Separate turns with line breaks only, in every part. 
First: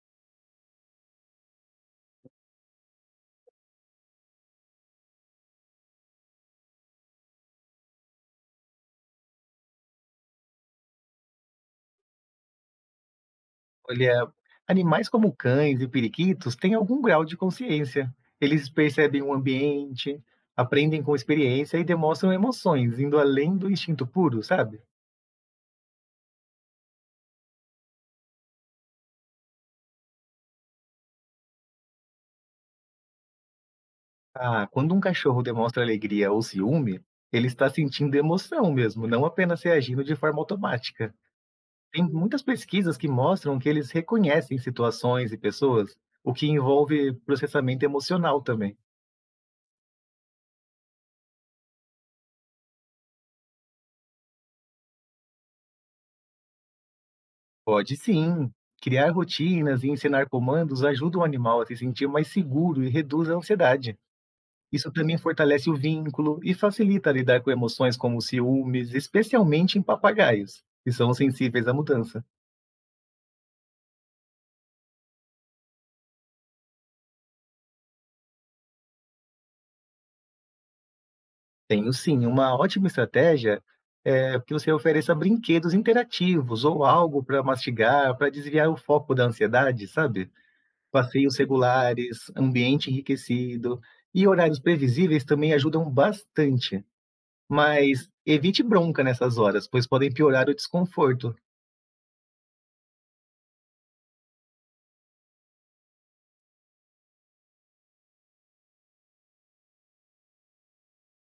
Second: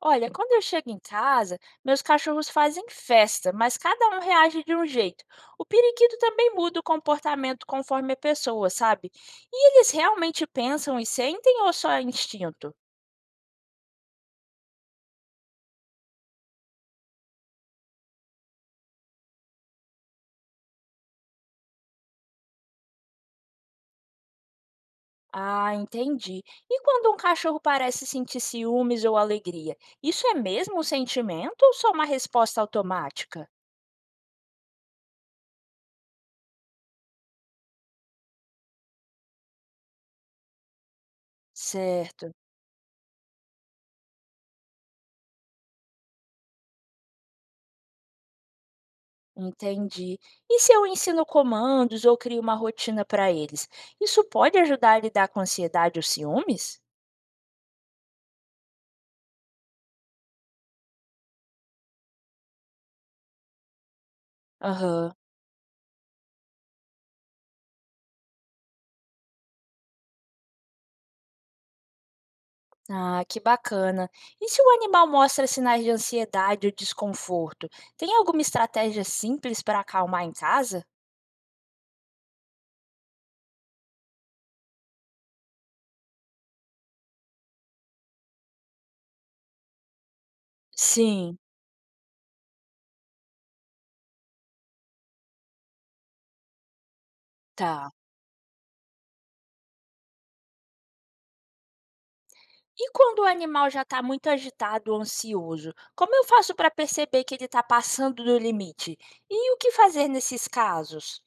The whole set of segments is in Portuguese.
Olha, quando eu chego em casa, meus cachorros fazem festa, mas cada um reage de um jeito. O periquito também muda o comportamento conforme a pessoa, sabe? E eles realmente pensam e sentem ou só é instinto?
Olha, animais como cães e periquitos têm algum grau de consciência. Eles percebem o ambiente, aprendem com experiência e demonstram emoções, indo além do instinto puro, sabe?
Ah, entendi. E quando um cachorro parece sentir ciúmes ou alegria, isso é mesmo um sentimento ou só uma resposta automática?
Ah, quando um cachorro demonstra alegria ou ciúme, ele está sentindo emoção mesmo, não apenas reagindo de forma automática. Tem
Certo,
muitas pesquisas que mostram que eles reconhecem situações e pessoas, o que envolve processamento emocional também.
entendi. E se eu ensino comandos ou crio uma rotina para eles? Isso pode ajudar a lidar com ansiedade ou ciúmes?
Pode sim. Criar rotinas e ensinar comandos ajuda o animal a se sentir mais seguro e reduz a ansiedade. Isso
Aham.
também fortalece o vínculo e facilita lidar com emoções como ciúmes, especialmente em papagaios, que são sensíveis à mudança.
Ah, que bacana. E se o animal mostra sinais de ansiedade ou desconforto, tem alguma estratégia simples para acalmar em casa?
Tenho sim, uma ótima estratégia é que você ofereça brinquedos interativos ou algo para mastigar, para desviar o foco da ansiedade, sabe? Passeios
Sim,
regulares, ambiente enriquecido e horários previsíveis também ajudam bastante.
tá.
Mas evite bronca nessas horas, pois podem piorar o desconforto.
E quando o animal já está muito agitado ou ansioso, como eu faço para perceber que ele está passando do limite? E o que fazer nesses casos?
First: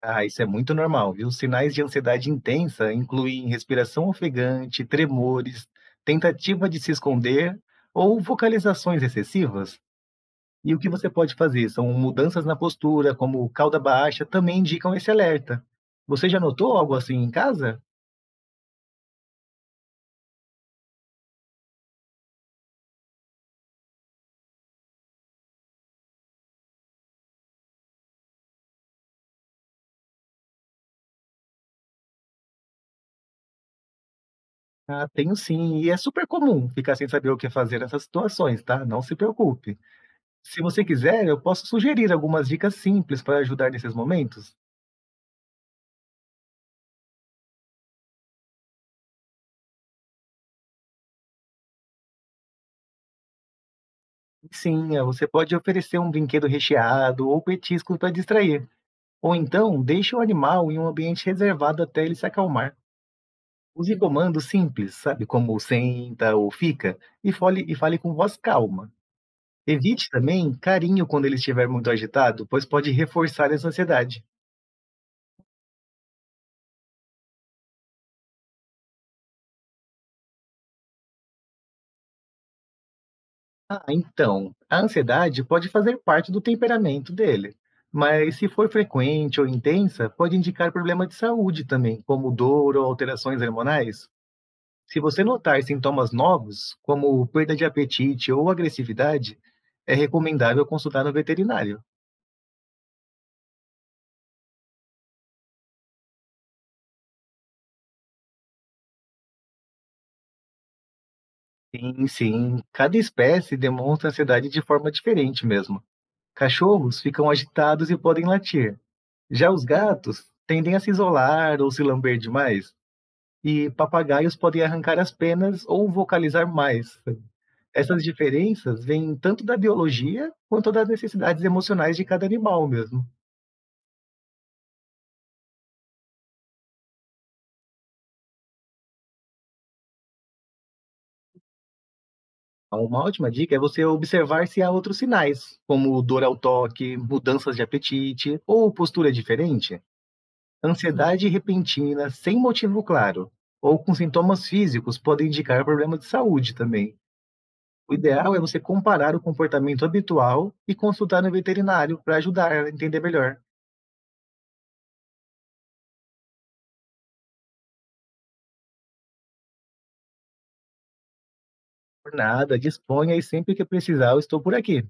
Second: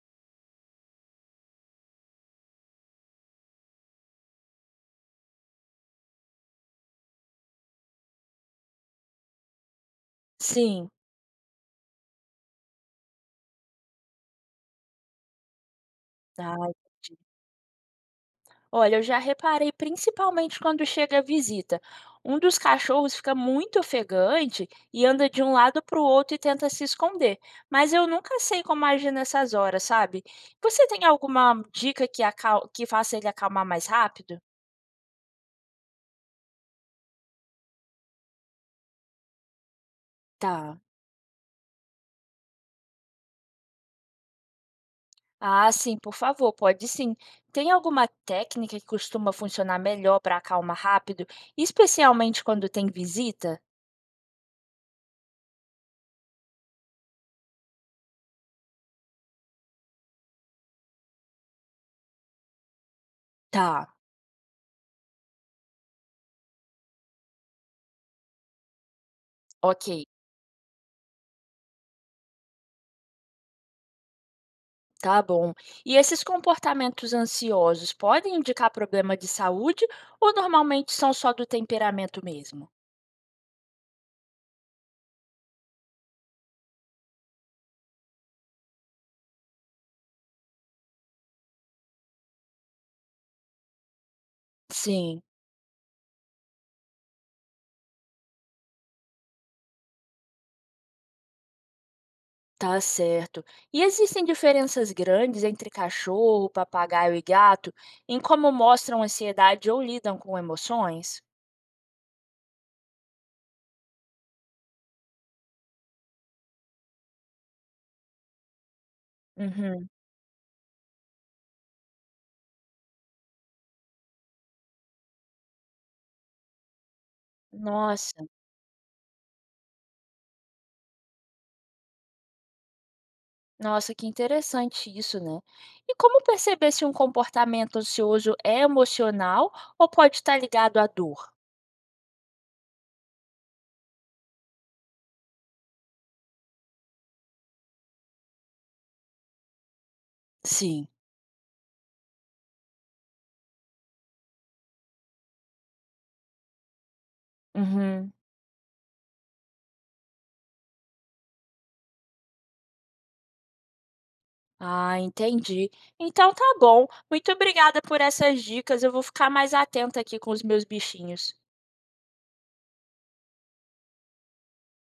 Ah, isso é muito normal, viu? Sinais de ansiedade intensa incluem respiração ofegante, tremores, tentativa de se esconder ou vocalizações excessivas. E o que
Sim.
você pode fazer são mudanças na postura, como cauda baixa, também indicam esse alerta. Você já
Ah,
notou algo assim
entendi.
em casa?
Olha, eu já reparei principalmente quando chega a visita. Um dos cachorros fica muito ofegante e anda de um lado para o outro e tenta se esconder. Mas eu nunca sei como agir nessas horas, sabe? Você tem alguma dica que, que faça ele acalmar mais rápido?
Ah, tenho sim, e é super comum ficar sem saber o que fazer nessas situações, tá? Não se preocupe. Se
Tá.
você quiser, eu posso sugerir algumas dicas simples para ajudar nesses momentos.
Ah, sim, por favor, pode sim. Tem alguma técnica que costuma funcionar melhor para acalmar rápido, especialmente quando tem visita?
Sim, você pode oferecer um brinquedo recheado ou petiscos para distrair, ou então deixe o animal em um ambiente reservado até ele se acalmar.
Tá.
Use comandos simples, sabe, como senta ou fica, e fale com voz calma.
Ok.
Evite também carinho quando ele estiver muito agitado, pois pode reforçar essa ansiedade.
Tá bom. E esses comportamentos ansiosos podem indicar problema de saúde ou normalmente são só do temperamento mesmo?
Ah, então, a ansiedade pode fazer parte do temperamento dele, mas se for frequente ou intensa, pode indicar problema de saúde também, como dor ou alterações hormonais. Se
Sim,
você notar sintomas novos, como perda de apetite ou agressividade, é recomendável consultar um veterinário.
tá certo. E existem diferenças grandes entre cachorro, papagaio e gato em como mostram ansiedade ou lidam com emoções?
Sim, sim, cada espécie demonstra ansiedade de forma diferente mesmo. Cachorros ficam agitados e podem latir. Já os
Uhum.
gatos tendem a se isolar ou se lamber demais. E papagaios podem arrancar as penas ou vocalizar mais. Essas
Nossa,
diferenças vêm tanto da biologia quanto das necessidades emocionais de cada animal mesmo.
nossa, que interessante isso, né? E como perceber se um comportamento ansioso é emocional ou pode estar ligado à dor?
Então, uma ótima dica é você observar se há outros sinais, como dor ao toque, mudanças de apetite ou postura diferente.
Sim.
Ansiedade repentina, sem motivo claro, ou com sintomas físicos, podem indicar problemas de saúde também. O
Uhum.
ideal é você comparar o comportamento habitual e consultar um veterinário para ajudar a entender melhor.
Ah, entendi. Então tá bom. Muito obrigada por essas dicas. Eu vou ficar mais atenta aqui com os meus bichinhos.
Por nada, disponha, e sempre que precisar eu estou por aqui.